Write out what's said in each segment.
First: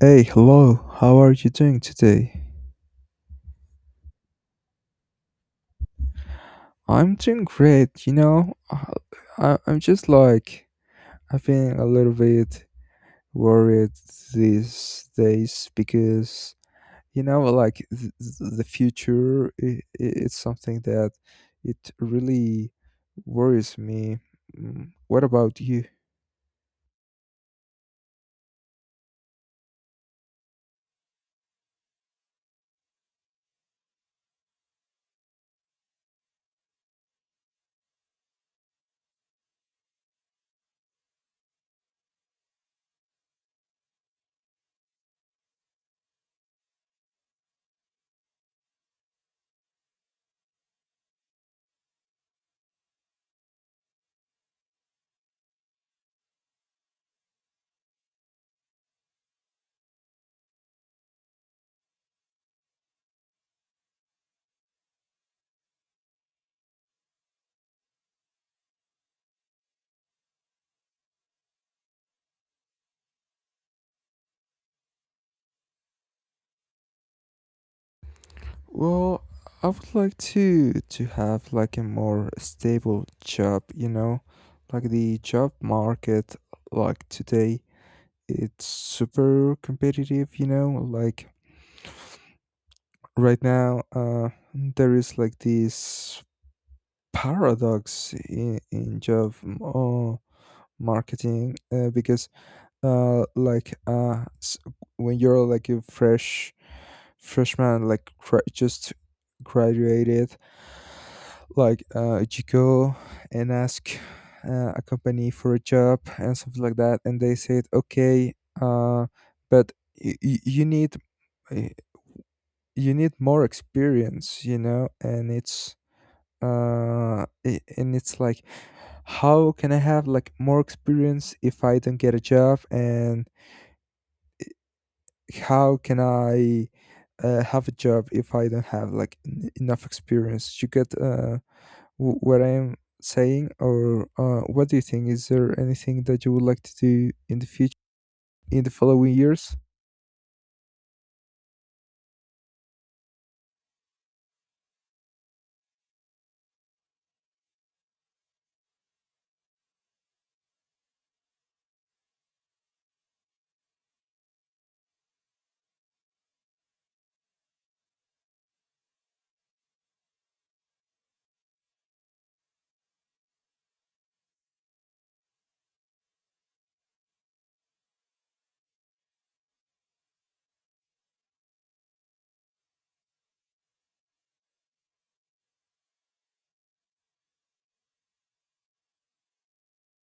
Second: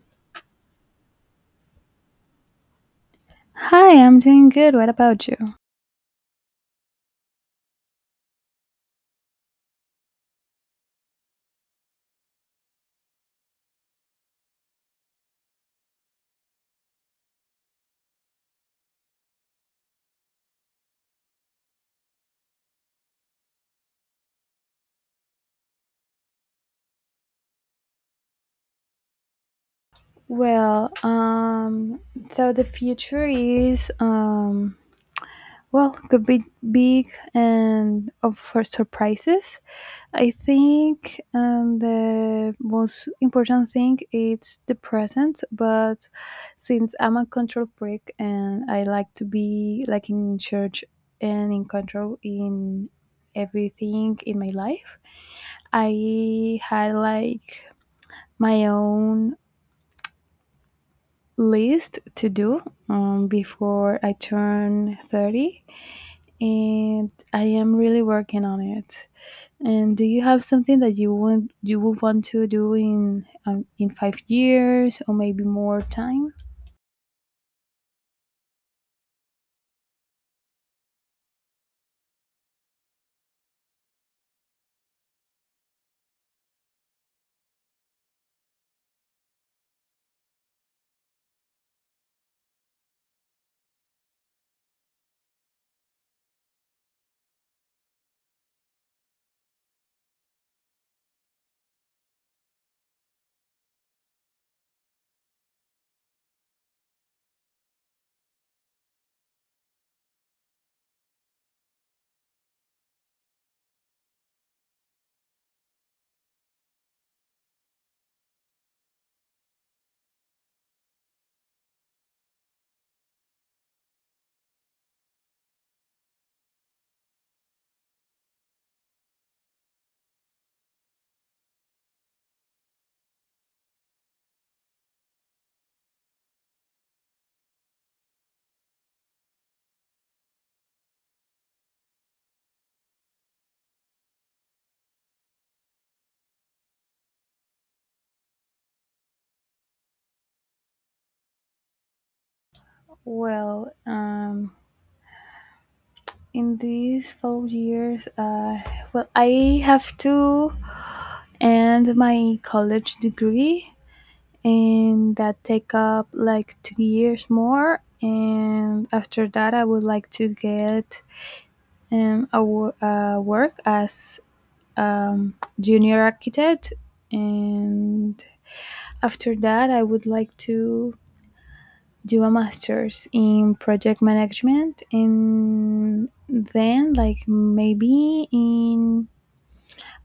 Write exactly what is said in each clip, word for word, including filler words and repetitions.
Hey, hello. How are you doing today? Hi, I'm doing good. What about you? I'm doing great. You know, I, I- I'm just like I've been a little bit worried these days because you know, like th- th- the future, i i- it's something that it really worries me. Mm, What about you? Well, um, so the future is, um, well, could be big and of for surprises. I think um, the most important thing is the present. But since I'm a control freak and I like to be like in charge and in control in everything in my life, I had like my own list to do um, before I turn thirty, and I am really working on it. And do you have something that you would you would want to do in um, in five years or maybe more time? Well, I would like to to have like a more stable job, you know, like the job market like today it's super competitive, you know, like right now uh there is like this paradox in, in job m- uh, marketing, uh, because uh like uh s- when you're like a fresh freshman like gra- just graduated, like uh you go and ask uh, a company for a job and something like that, and they said okay, uh but y- y- you need uh, you need more experience, you know, and it's uh i- and it's like how can I have like more experience if I don't get a job, and how can I uh, have a job if I don't have like en- enough experience? You get uh w- what I'm saying? Or uh what do you think? Is there anything that you would like to do in the future, in the following years? Well, um, in these four years, uh, well, I have to end my college degree, and that take up like two years more. And after that, I would like to get Um, I wo- uh, work as um, junior architect, and after that, I would like to do a master's in project management, and then like maybe in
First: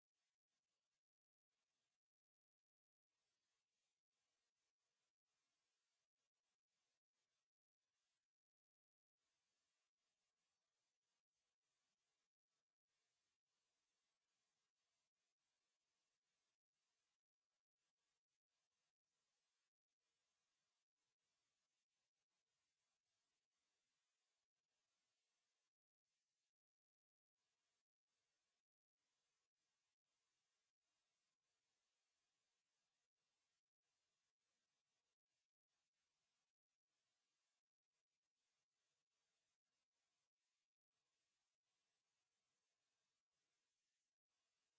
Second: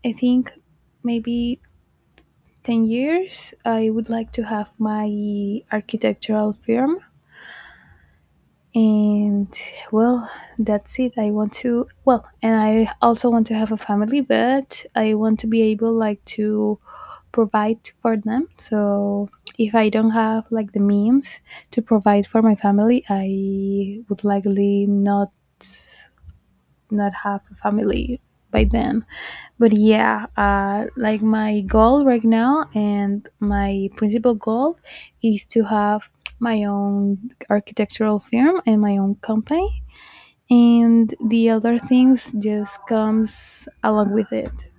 I think maybe ten years, I would like to have my architectural firm and well that's it. I want to well and I also want to have a family, but I want to be able like to provide for them. So if I don't have like the means to provide for my family, I would likely not not have a family by then. But yeah, uh, like my goal right now and my principal goal is to have my own architectural firm and my own company. And the other things just comes along with it.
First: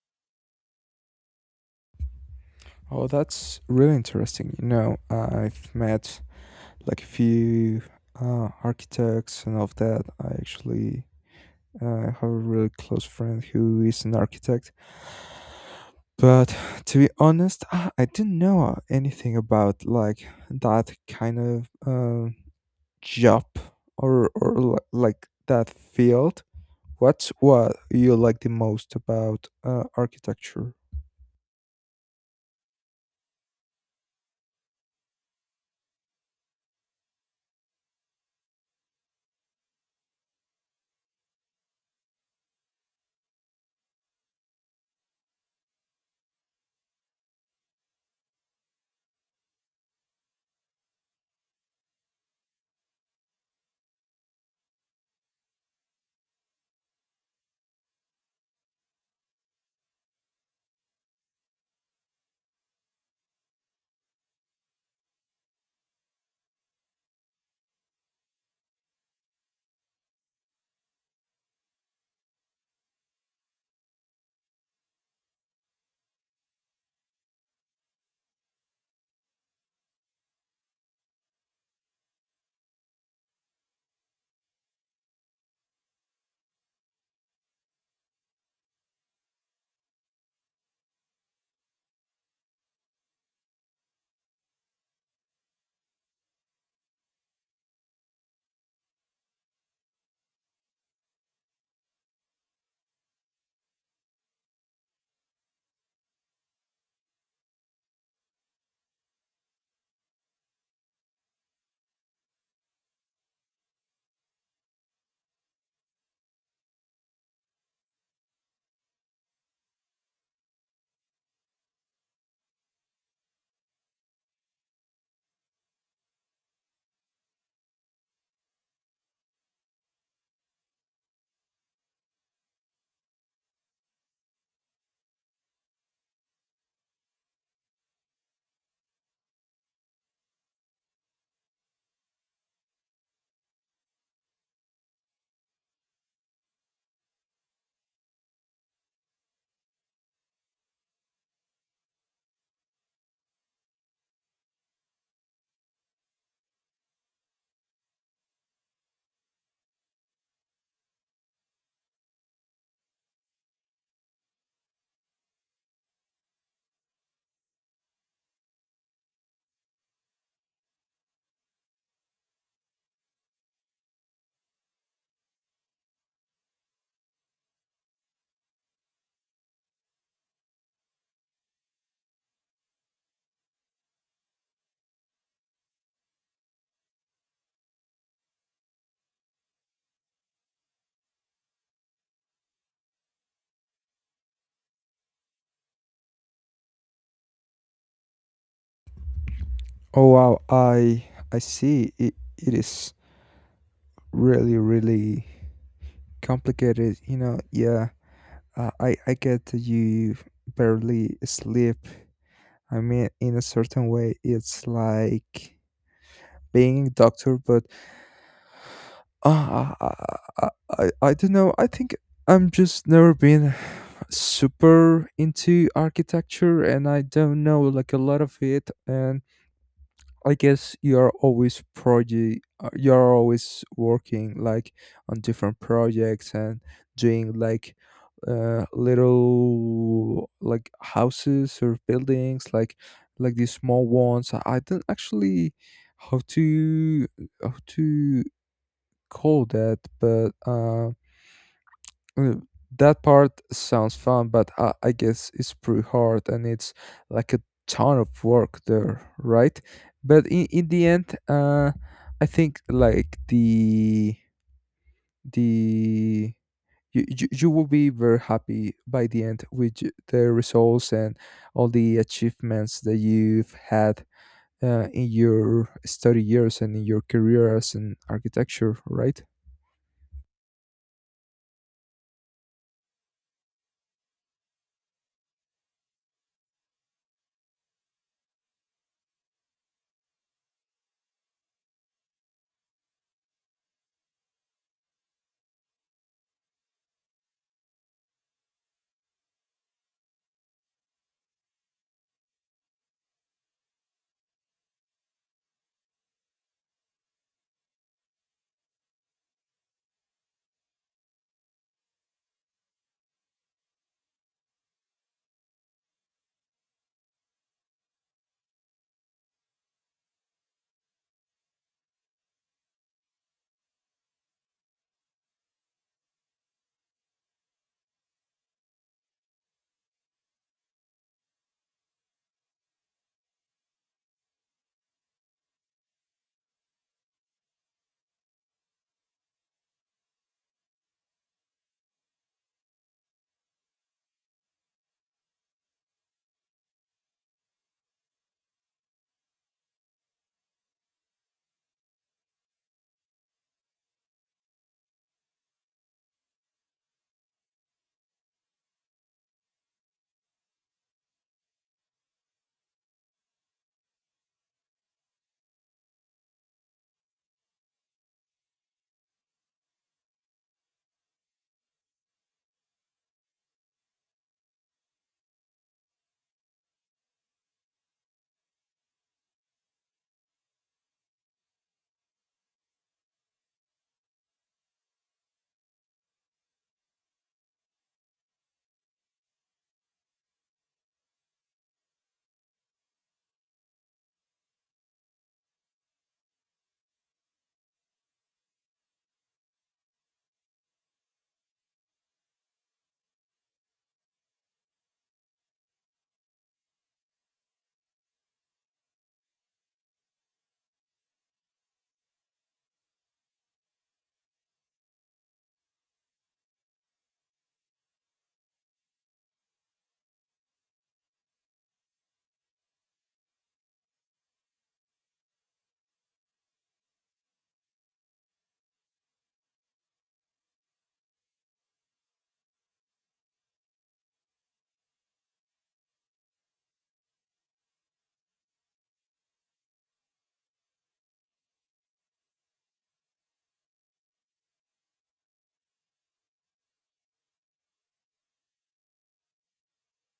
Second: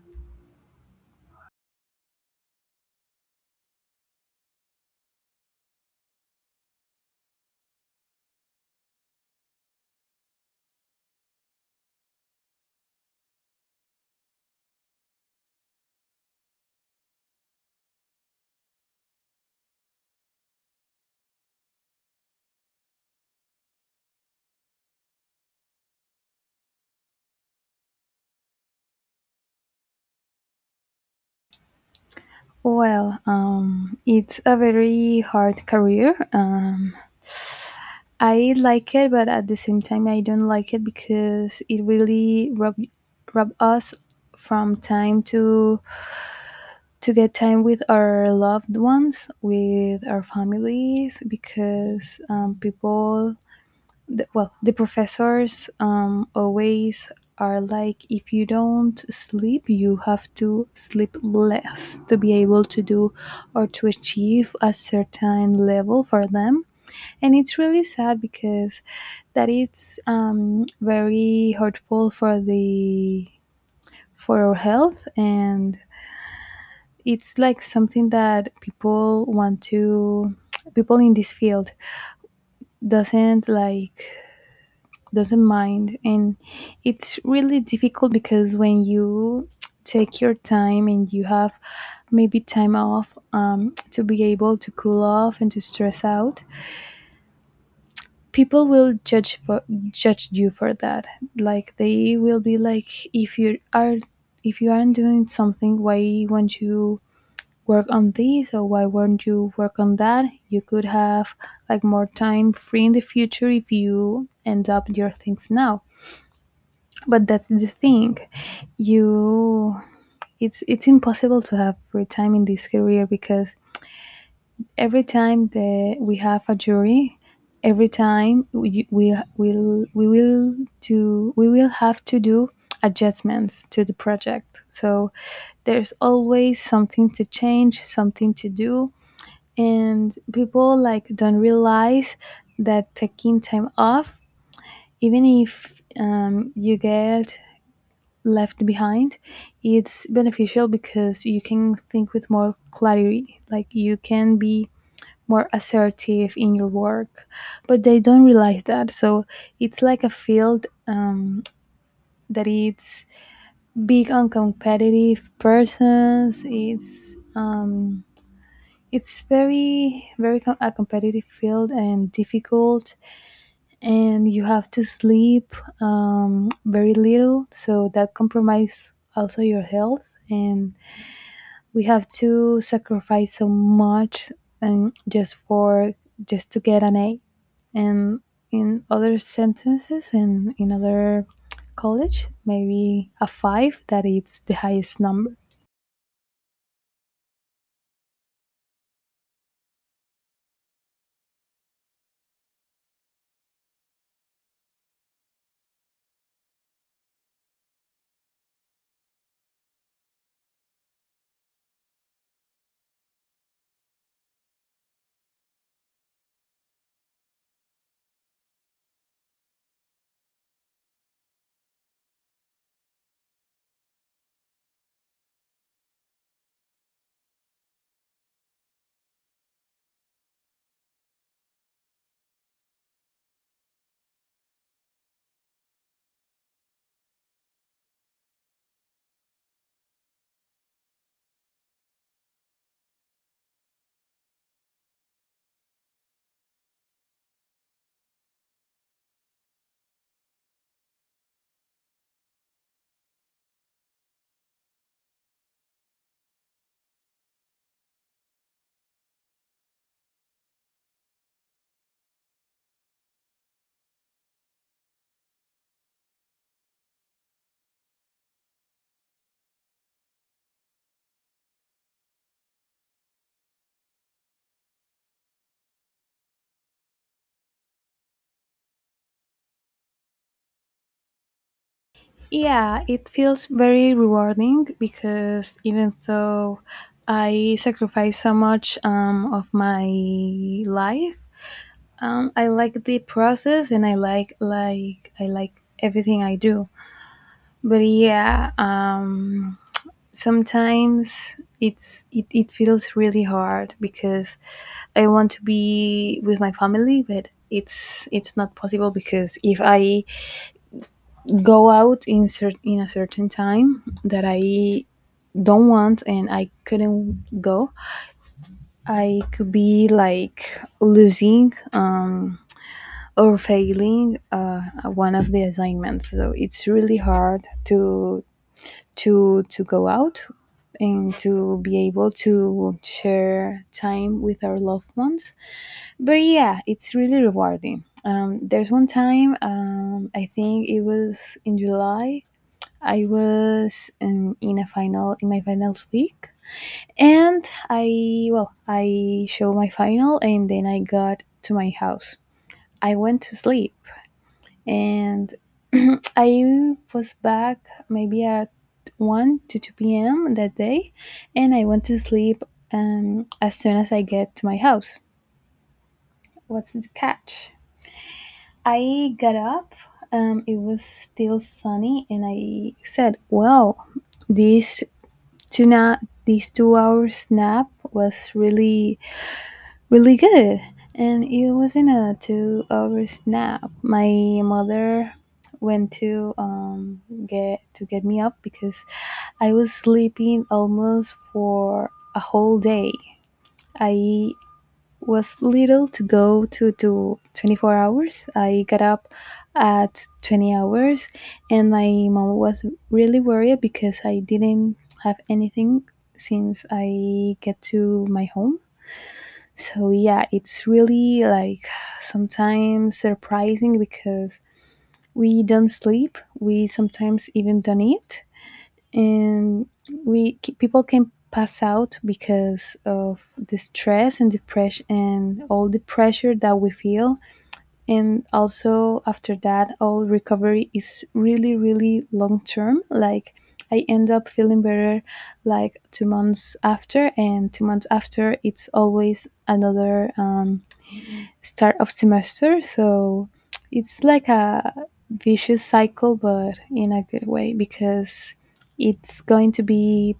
Oh, that's really interesting. You know, I've met like a few uh, architects and of that. I actually uh, have a really close friend who is an architect. But to be honest, I I didn't know anything about like that kind of uh, job, or or li- like that field. What's what you like the most about uh, architecture? Well, um, it's a very hard career. Um, I like it, but at the same time, I don't like it because it really rob, rob us from time to to get time with our loved ones, with our families, because um, people, the, well, the professors um, always are like, if you don't sleep, you have to sleep less to be able to do or to achieve a certain level for them. And it's really sad because that it's um, very hurtful for the for our health. And it's like something that people want to people in this field doesn't like doesn't mind. And it's really difficult because when you take your time and you have maybe time off um, to be able to cool off and to stress out, people will judge for judge you for that. Like they will be like, if you are if you aren't doing something, why won't you work on this, or why weren't you work on that? You could have like more time free in the future if you end up your things now. But that's the thing, you it's it's impossible to have free time in this career because every time that we have a jury, every time we we will we will do we will have to do adjustments to the project. So there's always something to change, something to do, and people like don't realize that taking time off, even if um, you get left behind, it's beneficial because you can think with more clarity, like you can be more assertive in your work. But they don't realize that. So it's like a field um, that it's big on competitive persons. It's um, it's very very com- a competitive field and difficult, and you have to sleep um, very little. So that compromise also your health, and we have to sacrifice so much, and just for just to get an A. And in other sentences and in other college, maybe a five, that it's the highest number. Oh wow, I I see. It it is really really complicated, you know. Yeah, uh, i i get that you barely sleep. I mean, in a certain way, it's like being a doctor. But uh, I, I i i don't know. I think I'm just never been super into architecture, and I don't know like a lot of it. And I guess you are always project you are always working like on different projects and doing like uh, little like houses or buildings like like these small ones. I I don't actually how to how to call that, but um Mm, that part sounds fun, but I, I guess it's pretty hard and it's like a ton of work there, right? But in, in the end, uh, I think like the the you, you, you will be very happy by the end with y- the results and all the achievements that you've had uh, in your study years and in your career as an architecture, right? Yeah, it feels very rewarding because even though I sacrifice so much um, of my life, um, I like the process, and I like like I like everything I do. But yeah, um, sometimes it's it, it feels really hard because I want to be with my family, but it's it's not possible because if I go out in cer- in a certain time that I don't want and I couldn't go, I could be like losing um, or failing uh, one of the assignments. So it's really hard to to to go out and to be able to share time with our loved ones. But yeah, it's really rewarding. Um, there's one time, um, I think it was in July. I was um, in a final in my finals week, and I well I show my final, and then I got to my house. I went to sleep, and I was back maybe at one to two p m that day, and I went to sleep um, as soon as I get to my house. What's the catch? I got up. Um, it was still sunny, and I said, "Wow, this two na- this two hours nap was really really good." And it wasn't a two hours nap. My mother went to um get to get me up because I was sleeping almost for a whole day. I was little to go to to twenty-four hours. I got up at twenty hours, and my mom was really worried because I didn't have anything since I get to my home. So yeah, it's really like sometimes surprising because we don't sleep. We sometimes even don't eat. And we c- people can pass out because of the stress and depression and all the pressure that we feel. And also after that, all recovery is really really long term. Like I end up feeling better like two months after, and two months after it's always another um, start of semester. So it's like a vicious cycle, but in a good way, because it's going to be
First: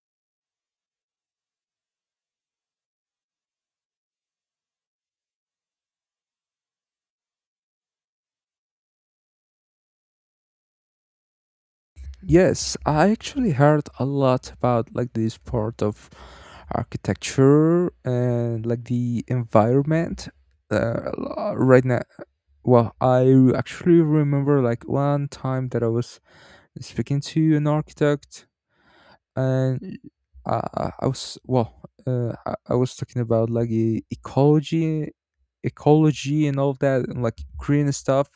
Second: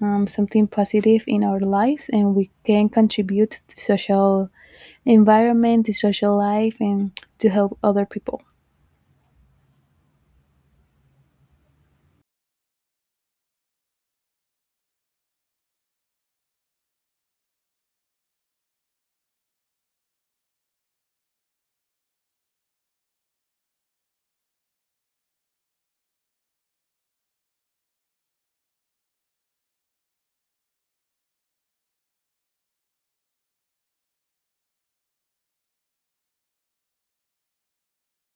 um, something positive in our lives, and we can contribute to social environment, to social life, and to help other people. Yes, I actually heard a lot about like this part of architecture and like the environment. Uh, l- right now, well, I actually remember like one time that I was speaking to an architect, and I, I I was well, uh, I, I was talking about like e- ecology, ecology, and all of that, and like green stuff.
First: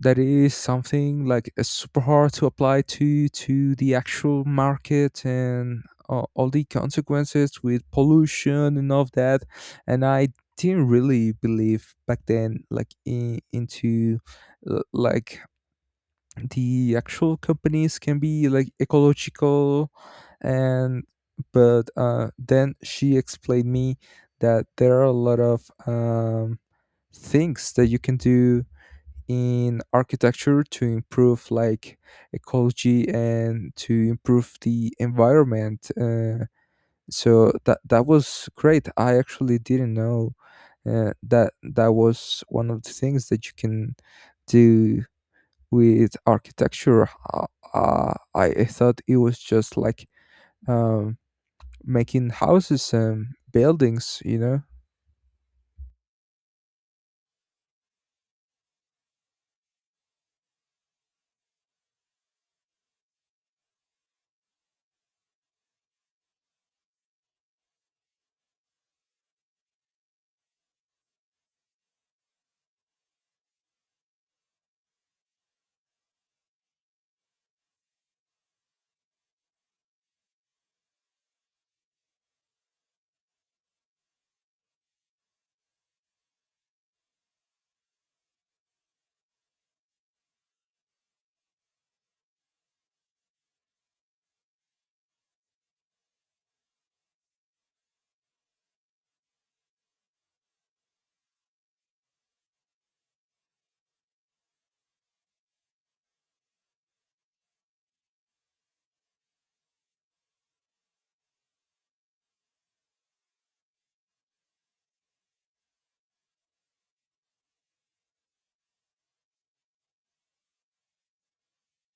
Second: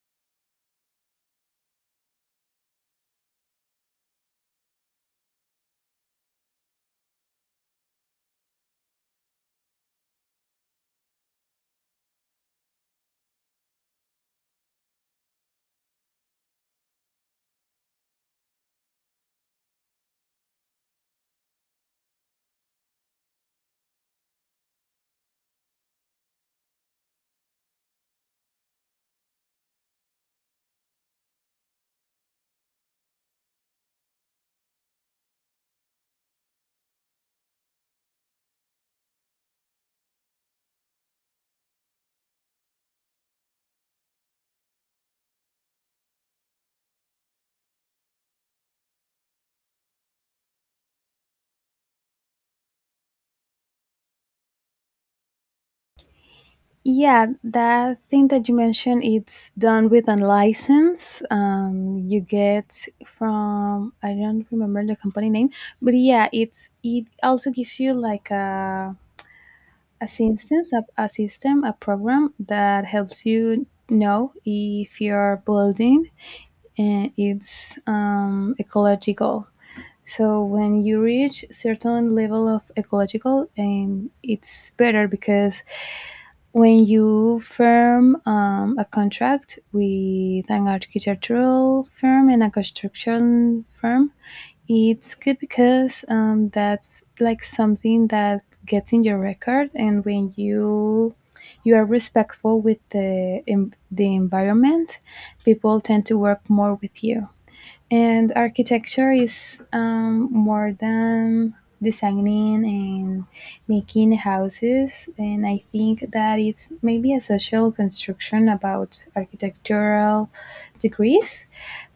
That is something like uh, super hard to apply to to the actual market, and uh, all the consequences with pollution and all of that. And I didn't really believe back then, like in, into uh, like the actual companies can be like ecological, and but uh, then she explained me that there are a lot of um, things that you can do in architecture to improve like ecology and to improve the environment, uh, so that that was great. I actually didn't know uh, that that was one of the things that you can do with architecture. Uh, uh, I thought it was just like um, making houses and buildings, you know? Yeah, that thing that you mentioned, it's done with a license. Um, you get from I don't remember the company name, but yeah, it's it also gives you like a Assistance, a, a system, a program that helps you know if your building and it's um, ecological. So when you reach certain level of ecological, um, it's better because when you firm um, a contract with an architectural firm and a construction firm, it's good because um, that's like something that gets in your record, and when you you are respectful with the em- the environment, people tend to work more with you. And architecture is um, more than designing and making houses, and I think that it's maybe a social construction about architectural degrees.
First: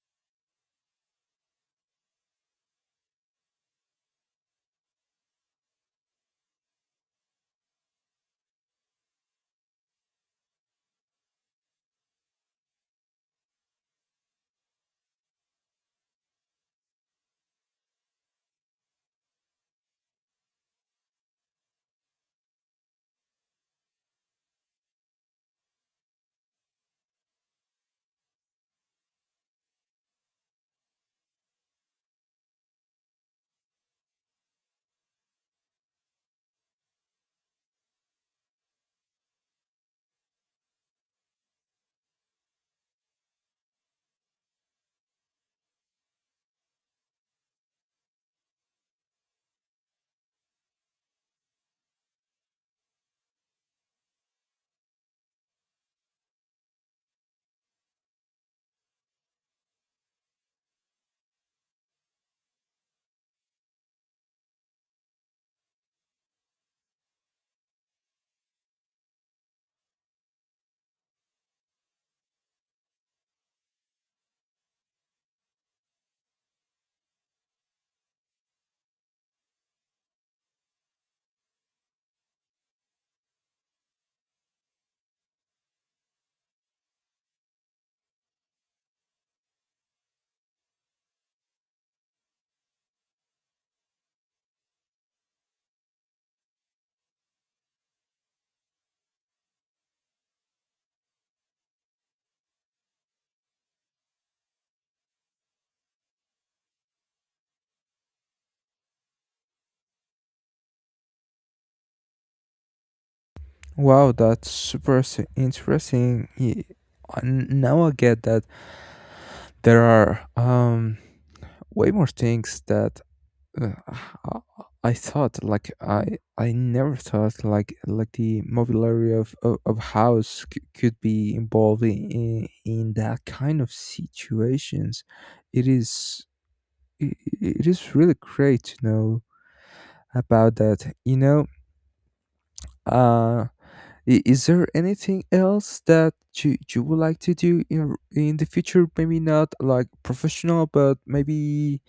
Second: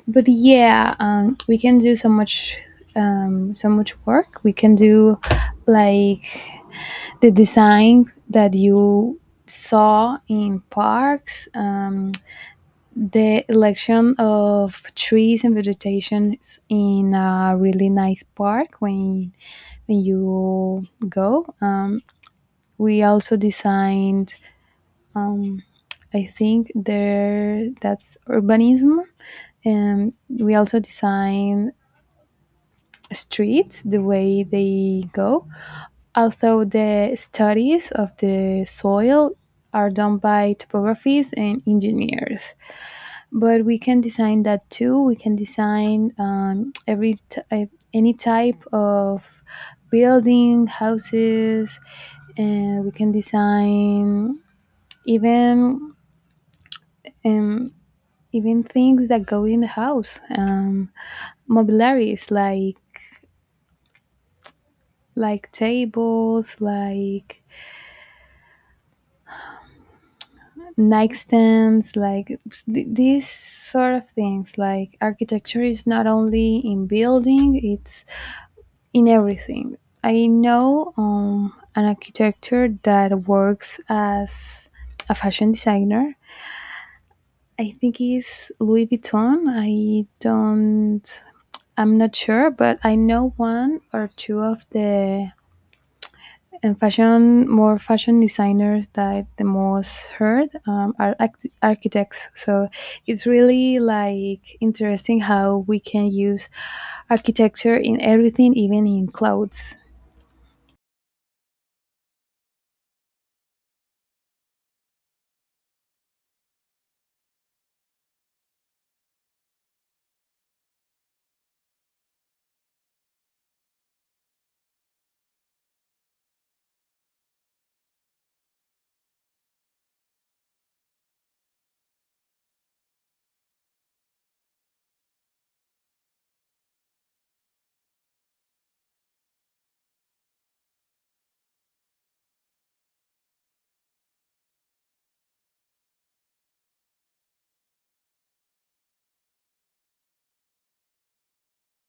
But yeah, um, we can do so much, um, so much work. We can do like the design that you saw in parks, um, the election of trees and vegetations in a really nice park when when you go. Um, we also designed. Um, I think there that's urbanism, and we also design streets the way they go, although the studies of the soil are done by topographies and engineers. But we can design that too. We can design um, every type, any type of building, houses, and we can design even um, even things that go in the house, um, mobiliaries like like tables, like nightstands, like s- th- these sort of things. Like architecture is not only in building, it's in everything. I know um, an architecture that works as a fashion designer. I think he's Louis Vuitton. I don't, I'm not sure, but I know one or two of the and fashion more fashion designers that the most heard um, are act- architects. So it's really like interesting how we can use architecture in everything, even in clothes. Wow, that's super s- interesting. Ye- uh, n- Now I get that there are um, way more things that Uh, I I thought like I I never thought like like the mobiliary of of, of house c- could be involved in, in in that kind of situations. It is it, it is really great to know about that. You know, uh, i- is there anything else that you you would like to do in in the future? Maybe not like professional, but maybe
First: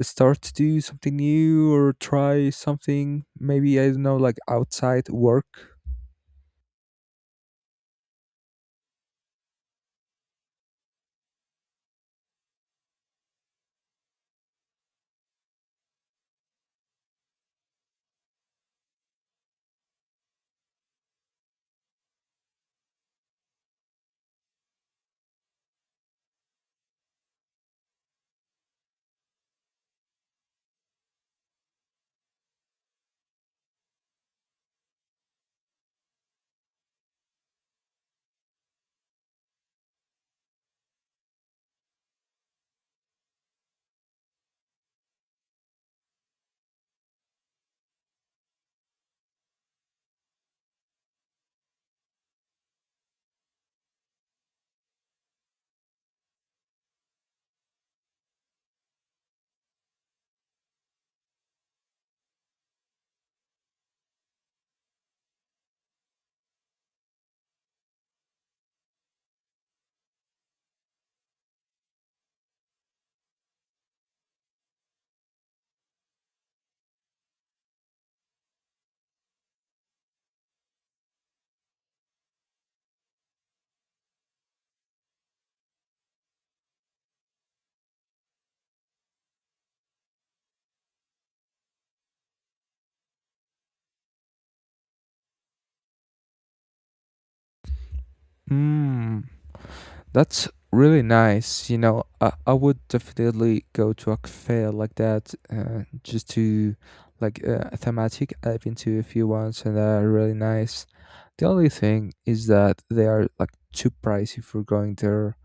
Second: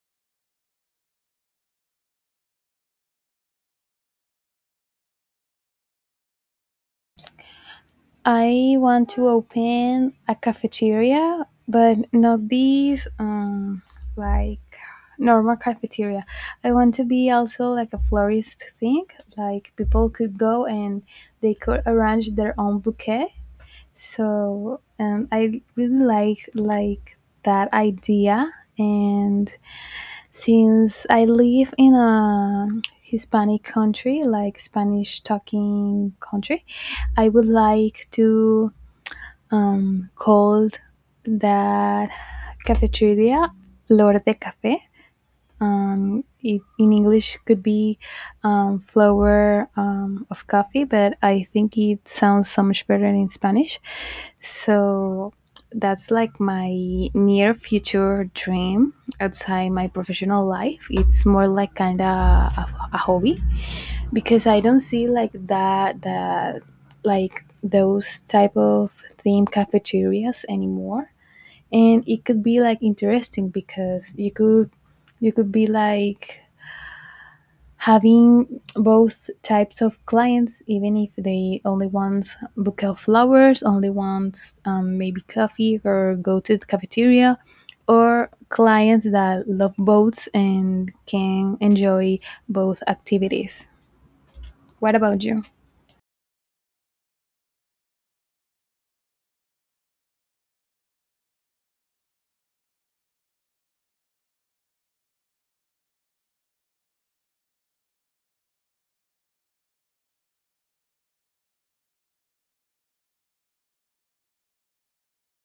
start to do something new or try something, maybe I don't know, like outside work. I want to open a cafeteria, but not these um, like normal cafeteria. I want to be also like a florist thing, like people could go and they could arrange their own bouquet. So um, I really like like that idea. And since I live in a Hispanic country, like Spanish talking country, I would like to um, call that cafeteria Flor de Café. um, it, in English could be um, flower um, of coffee, but I think it sounds so much better in Spanish. So that's like my near future dream outside my professional life. It's more like kind of a, a hobby, because I don't see like that that like those type of theme cafeterias anymore. And it could be like interesting because you could you could be like having both types of clients, even if they only want bouquet of flowers, only want um, maybe coffee or go to the cafeteria, or clients that love boats and can enjoy both activities. What about you? Mm. That's really nice, you know. i, I would definitely go to a cafe like that, uh, just to like uh, a thematic. I've been to a few ones, and they're really nice. The only thing is that they are like too pricey for going there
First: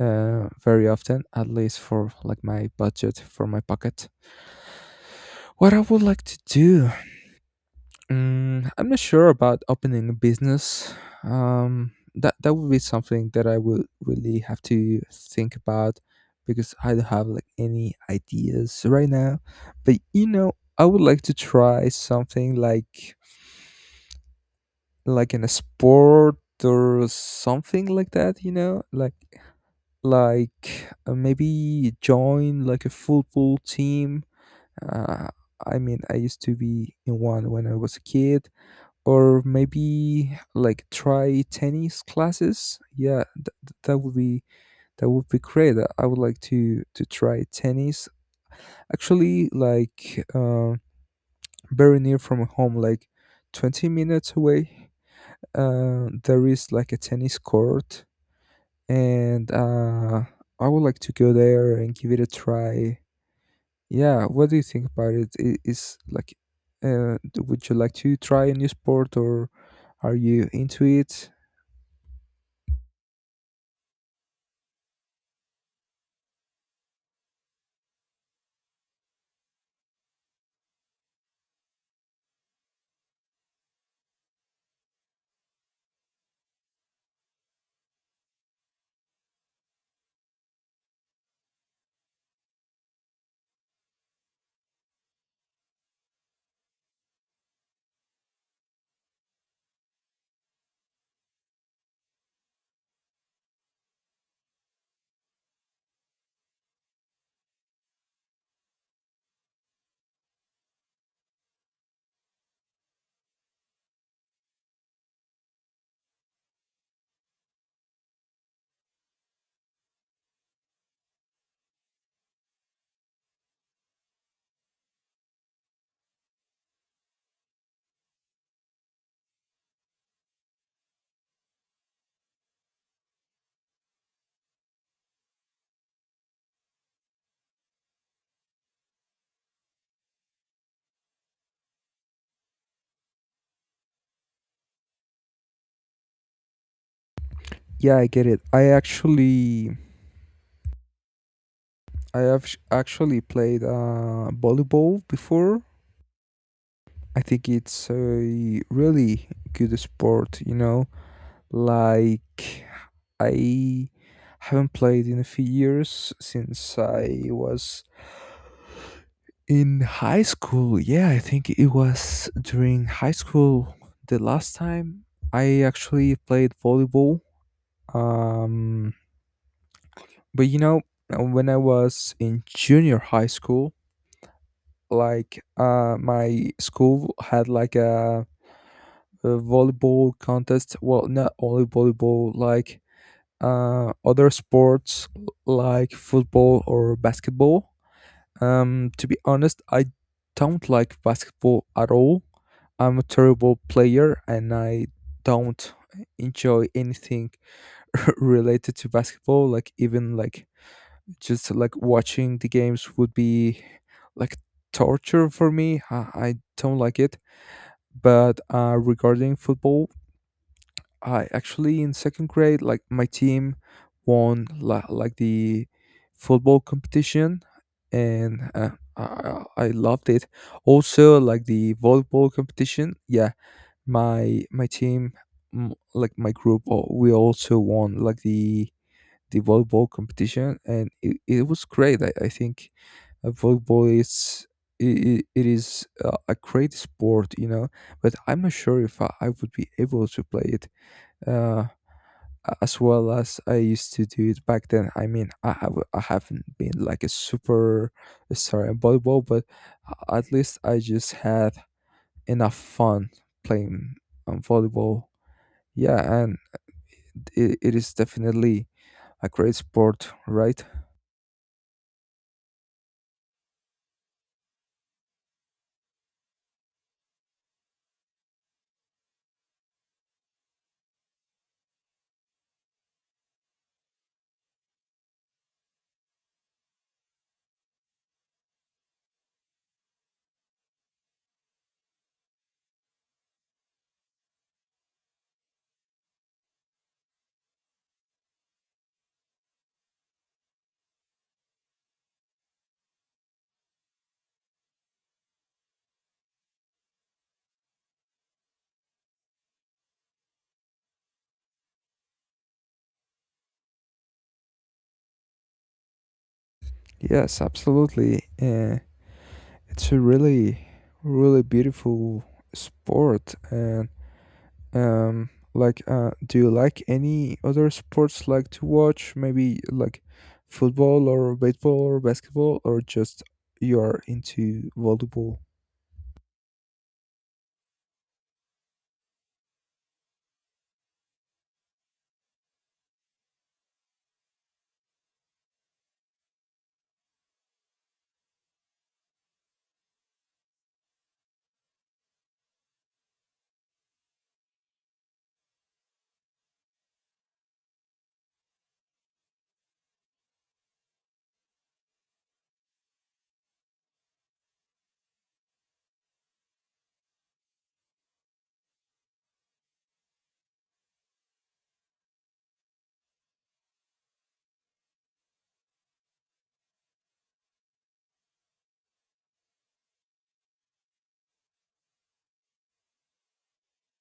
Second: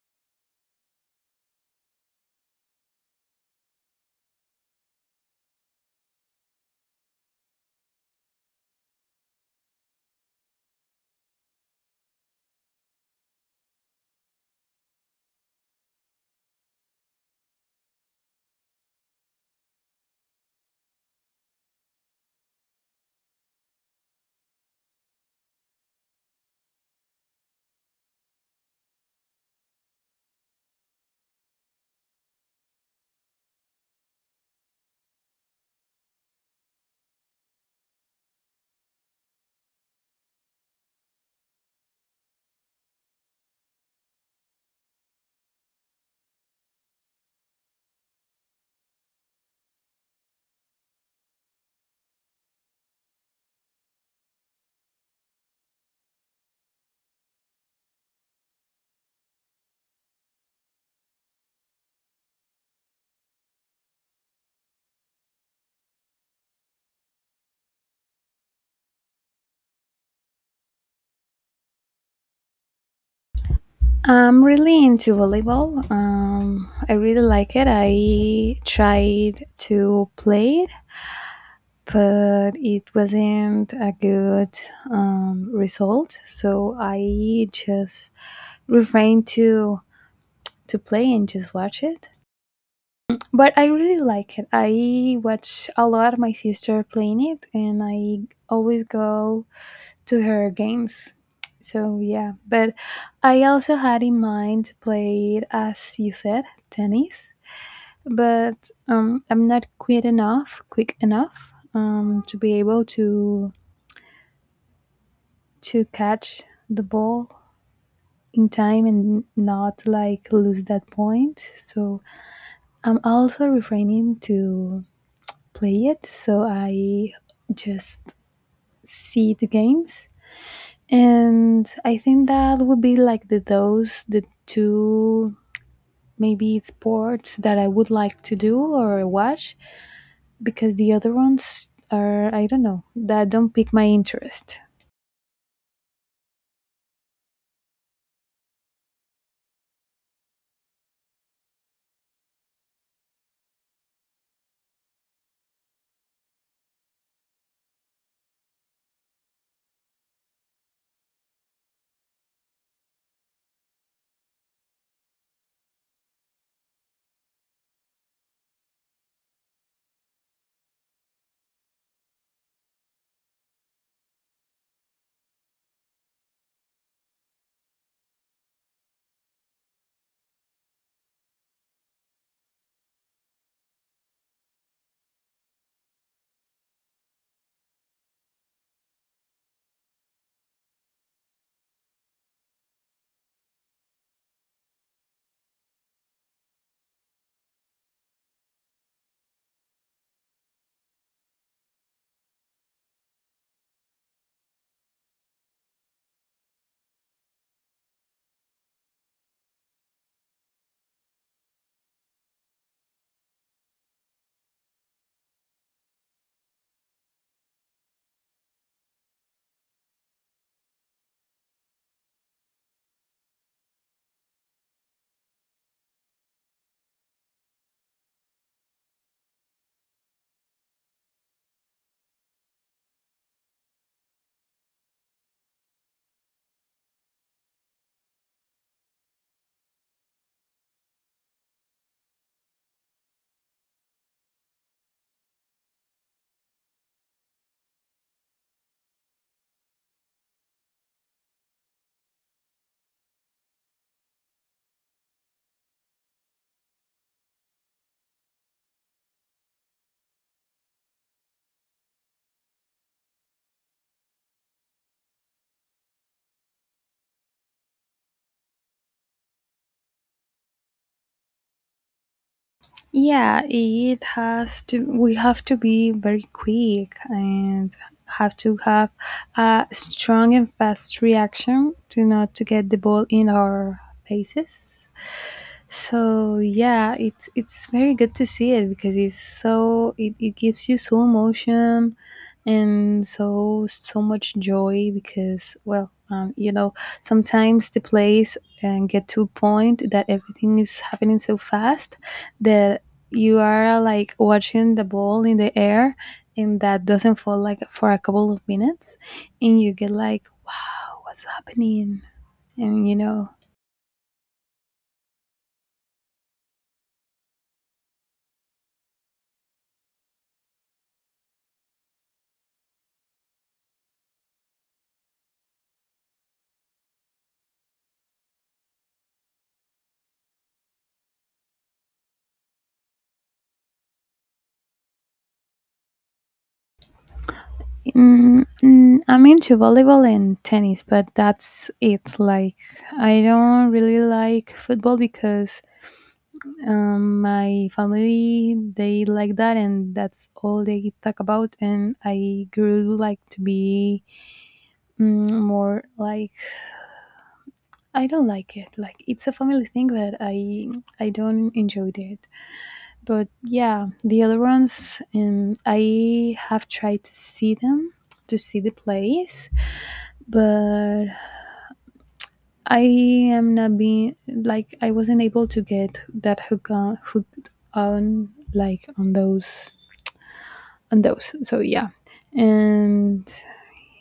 uh, very often, at least for like my budget, for my pocket. What I would like to do. Mm, I'm not sure about opening a business. Um, that that would be something that I would really have to think about, because I don't have like any ideas right now. But you know, I would like to try something like like in a sport or something like that. You know, like like uh, maybe join like a football team. Uh, I mean, I used to be in one when I was a kid, or maybe like try tennis classes. Yeah, th- th- that would be that would be great. i I would like to to try tennis actually, like uh, very near from home, like twenty minutes away. Uh, there is like a tennis court, and uh, I would like to go there and give it a try. Yeah, what do you think about it? I- Is like, uh, d- would you like to try a new sport, or are you into it? I'm really into volleyball. um, I really like it. I tried to play, but it wasn't a good um, result. So I just refrained to to play and just watch it. But I really like it. I watch a lot my sister playing it, and I always go to her games. So yeah, but I also had in mind to play, as you said, tennis, but um, I'm not quick enough, quick enough um, to be able to to catch the ball in time and not like lose that point. So I'm also refraining to play it. So I just see the games. And I think that would be like the those the two maybe sports that I would like to do or watch, because the other ones are, I don't know, that don't pique my interest. Yeah, I get it. I actually, I have sh- actually played uh, volleyball before. I think it's a really good sport, you know. Like, I haven't played in a few years since I was in high school. Yeah, I think it was during high school the last time I actually played volleyball. Um, but you know, when I was in junior high school, like uh, my school had like a, a volleyball contest. Well, not only volleyball, like uh, other sports like football or basketball. Um, to be honest, I don't like basketball at all. I'm a terrible player, and I don't enjoy anything related to basketball. Like even like just like watching the games would be like torture for me. I, I don't like it. But uh, regarding football, I actually in second grade, like my team won la- like the football competition, and uh, I I I loved it. Also, like the volleyball competition, yeah, my my team, mm, like my group, oh, we also won like the the volleyball competition, and it, it was great. I, I think uh, volleyball is. It, it is uh, a great sport, you know, but I'm not sure if I, I would be able to play it. Uh, a- as well as I used to do it back then. I mean, I have I haven't been like a super star in volleyball, but a- at least I just had enough fun playing um, volleyball. Yeah, and it, it is definitely a great sport, right? Yeah, it has to. We have to be very quick and have to have a strong and fast reaction to not to get the ball in our faces. So yeah, it's it's very good to see it, because it's so, it, it gives you so emotion and so so much joy, because well, um, you know, sometimes the plays and get to a point that everything is happening so fast that you are like watching the ball in the air, and that doesn't fall like for a couple of minutes, and you get like, wow, what's happening? And you know. Yes, absolutely. Uh, it's a really, really beautiful sport, and um like uh do you like any other sports, like to watch, maybe like football or baseball or basketball, or just you are into volleyball? Mm, mm, I'm into volleyball and tennis, but that's it. Like, I don't really like football because um, my family, they like that, and that's all they talk about. And I grew like to be mm, more like, I don't like it. Like, it's a family thing, but I I don't enjoy it. But yeah, the other ones, um, I have tried to see them, to see the plays, but I am not being like, I wasn't able to get that hook on hooked on, like on those, on those. So yeah. And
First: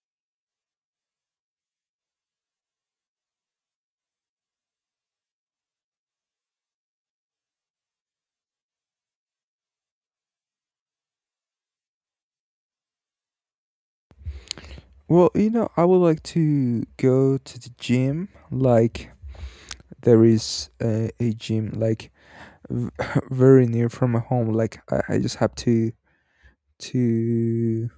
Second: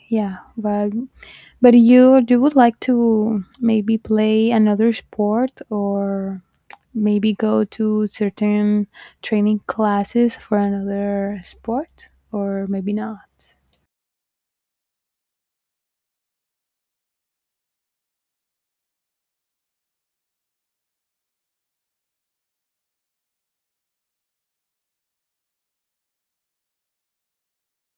yeah, but but you you would like to maybe play another sport, or maybe go to certain training classes for another sport, or maybe not. Well, you know, I would like to go to the gym. Like, there is a, a gym like v- very near from my home. Like, I, I just have to to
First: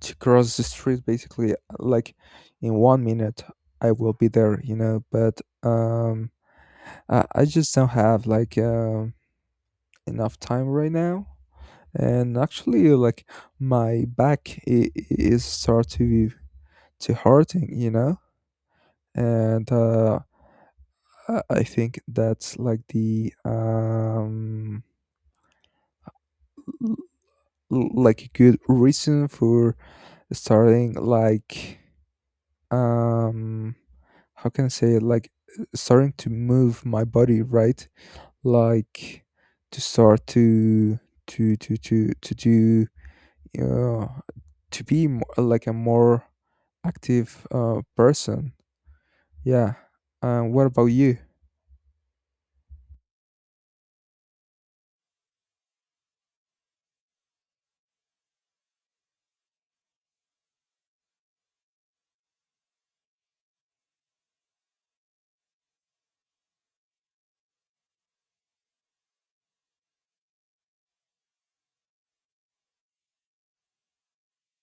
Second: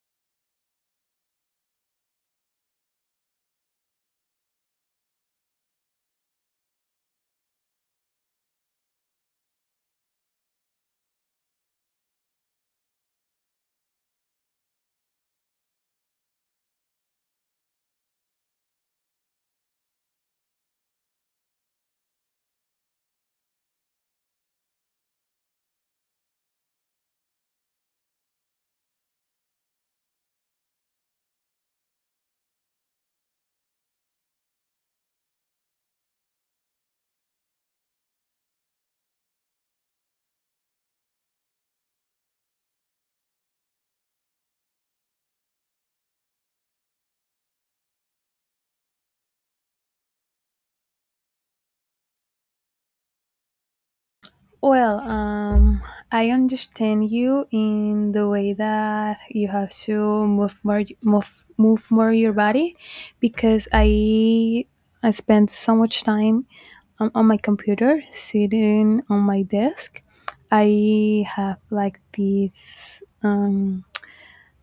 to cross the street basically. Like, in one minute I will be there, you know. But um Uh, I just don't have like uh, enough time right now, and actually, uh, like my back i- i- is start to to hurting, you know, and uh, I I think that's like the um l- l- like a good reason for starting like um how can I say it, like starting to move my body, right? Like to start to to to to to do uh, to be mo like a more active uh, person. Yeah. Uh, what about you? Well, um, I understand you in the way that you have to move more, move, move more your body, because I I spend so much time on, on my computer, sitting on my desk. I have like these um,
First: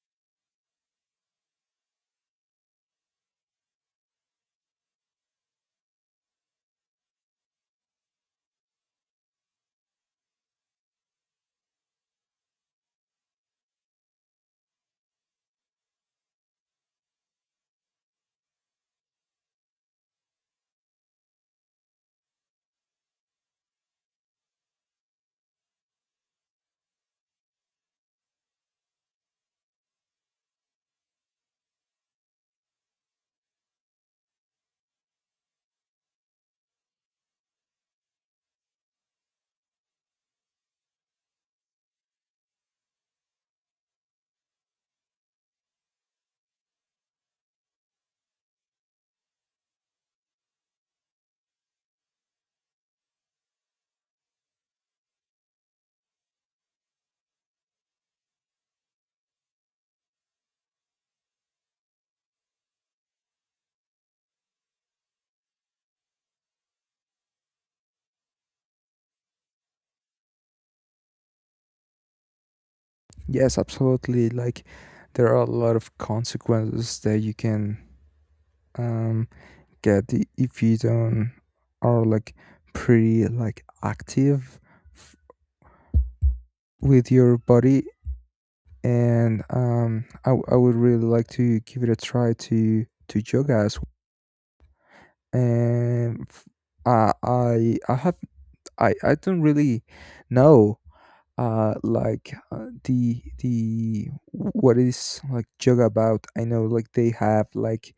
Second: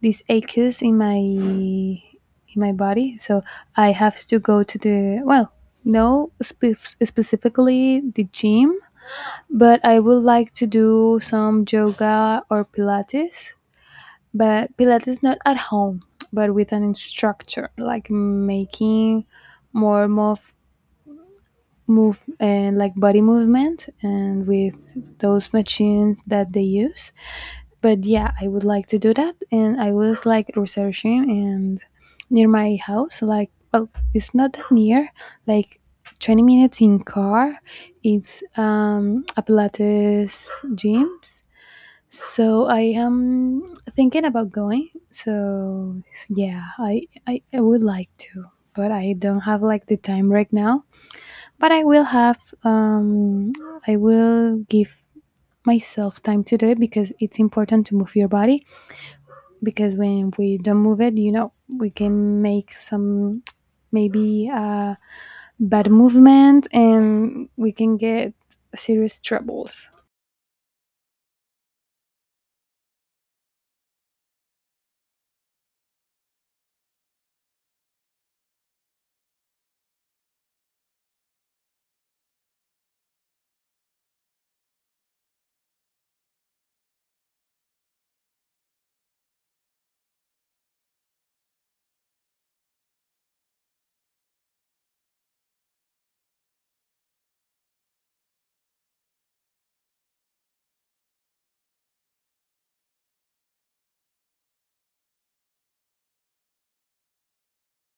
these aches in my in my body, so I have to go to the, well, no spe- specifically the gym, but I would like to do some yoga or Pilates, but Pilates not at home, but with an instructor, like making more move, move, and like body movement, and with those machines that they use. But yeah, I would like to do that, and I was like researching, and near my house, like, well, it's not that near, like. twenty minutes in car, it's um, a pilates gyms, so I am thinking about going. So yeah, I, I I would like to, but I don't have like the time right now. But I will have um I will give myself time to do it, because it's important to move your body, because when we don't move it, you know, we can make some maybe uh bad movement, and we can get serious troubles. Yes, absolutely. Like there are a lot of consequences that you can um, get i- if you don't are like pretty like active f- with your body. And um, I, w- I would really like to give it a try to to yoga as well. And f- I I I have I I don't really know uh like uh, the the what is like yoga about. I know like they have like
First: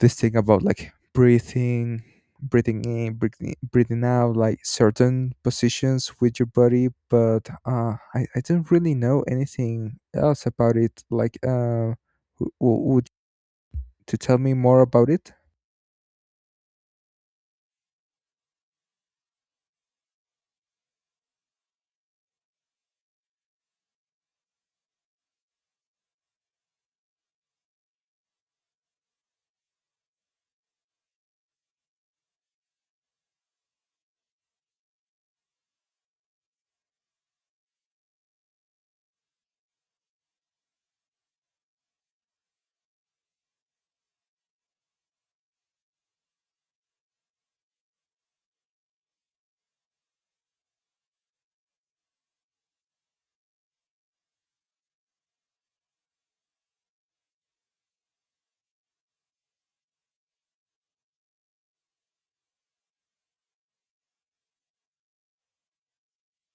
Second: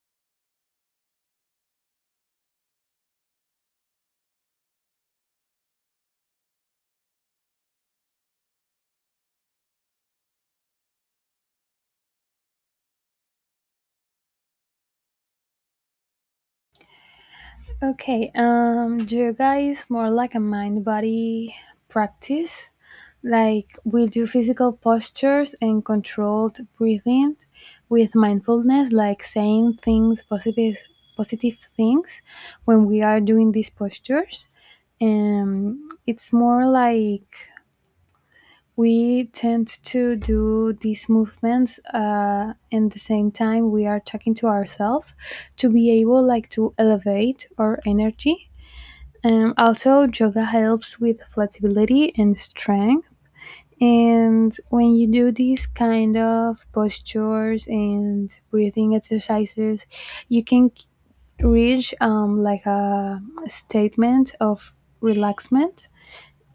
this thing about like breathing breathing in, breathing, breathing out, like certain positions with your body, but uh i, I don't really know anything else about it. Like uh w- w- to tell me more about it? Okay, um, yoga is more like a mind body practice. Like we do physical postures and controlled breathing with mindfulness, like saying things positive, positive things when we are doing these postures. And it's more like we tend to do these movements, uh, and the same time we are talking to ourselves to be able like to elevate our energy. Um, also, yoga helps with flexibility and strength. And when you do these kind of postures and breathing exercises, you can k- reach um, like a statement of relaxment.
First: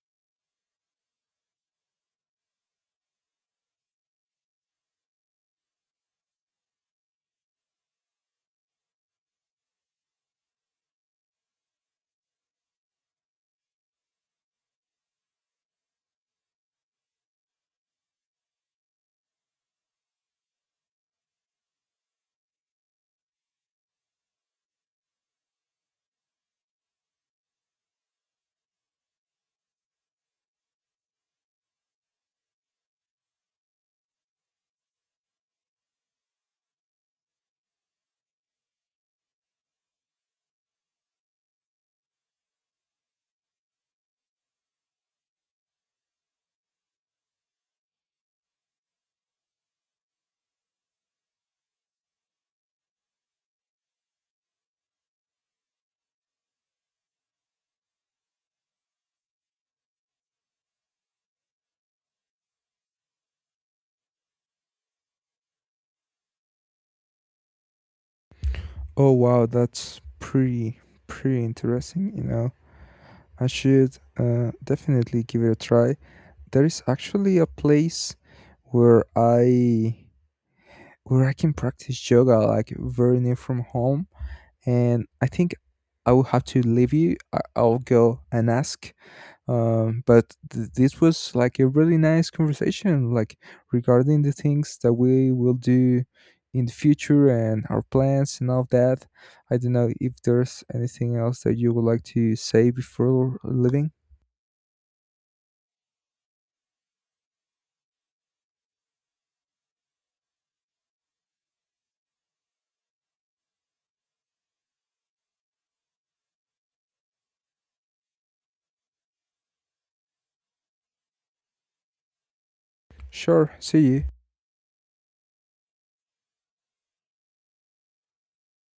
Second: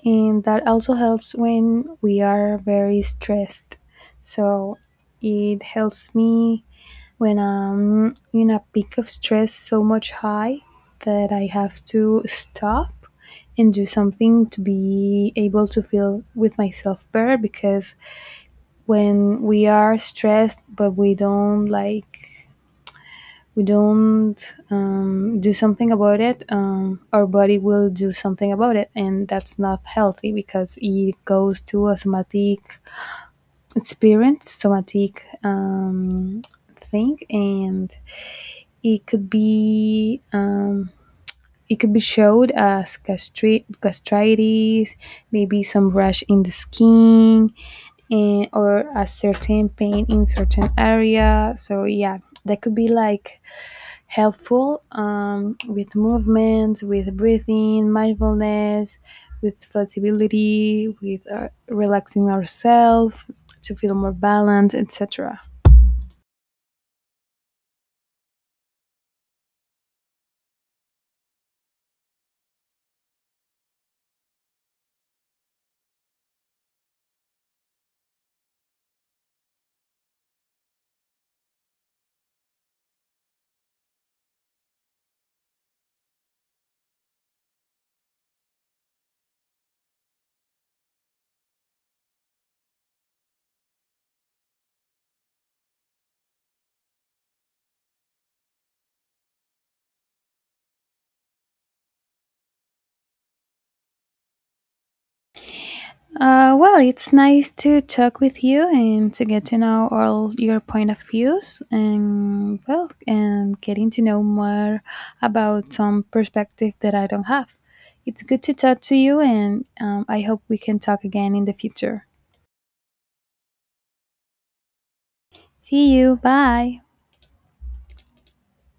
And that also helps when we are very stressed. So it helps me when I'm in a peak of stress so much high that I have to stop and do something to be able to feel with myself better, because when we are stressed but we don't like, we don't um, do something about it, um, our body will do something about it, and that's not healthy, because it goes to a somatic experience, somatic um, thing, and it could be um, it could be showed as gastri- gastritis, maybe some rash in the skin, and, or a certain pain in certain area. So yeah, that could be like helpful, um, with movements, with breathing, mindfulness, with flexibility, with uh, relaxing ourselves to feel more balanced, et cetera. Oh wow, that's pretty pretty interesting, you know. I should uh, definitely give it a try. There is actually a place where I where I can practice yoga like very near from home, and I think I will have to leave you. I- I'll go and ask. Um, but th- this was like a really nice conversation, like regarding the things that we will do in the future and our plans and all that. I don't know if there's anything else that you would like to say before leaving. Uh, well, it's nice to talk with you and to get to know all your point of views, and well, and getting to know more about some perspective that I don't have. It's good to talk to you, and um, I hope we can talk again in the future. Sure, see you. See you. Bye.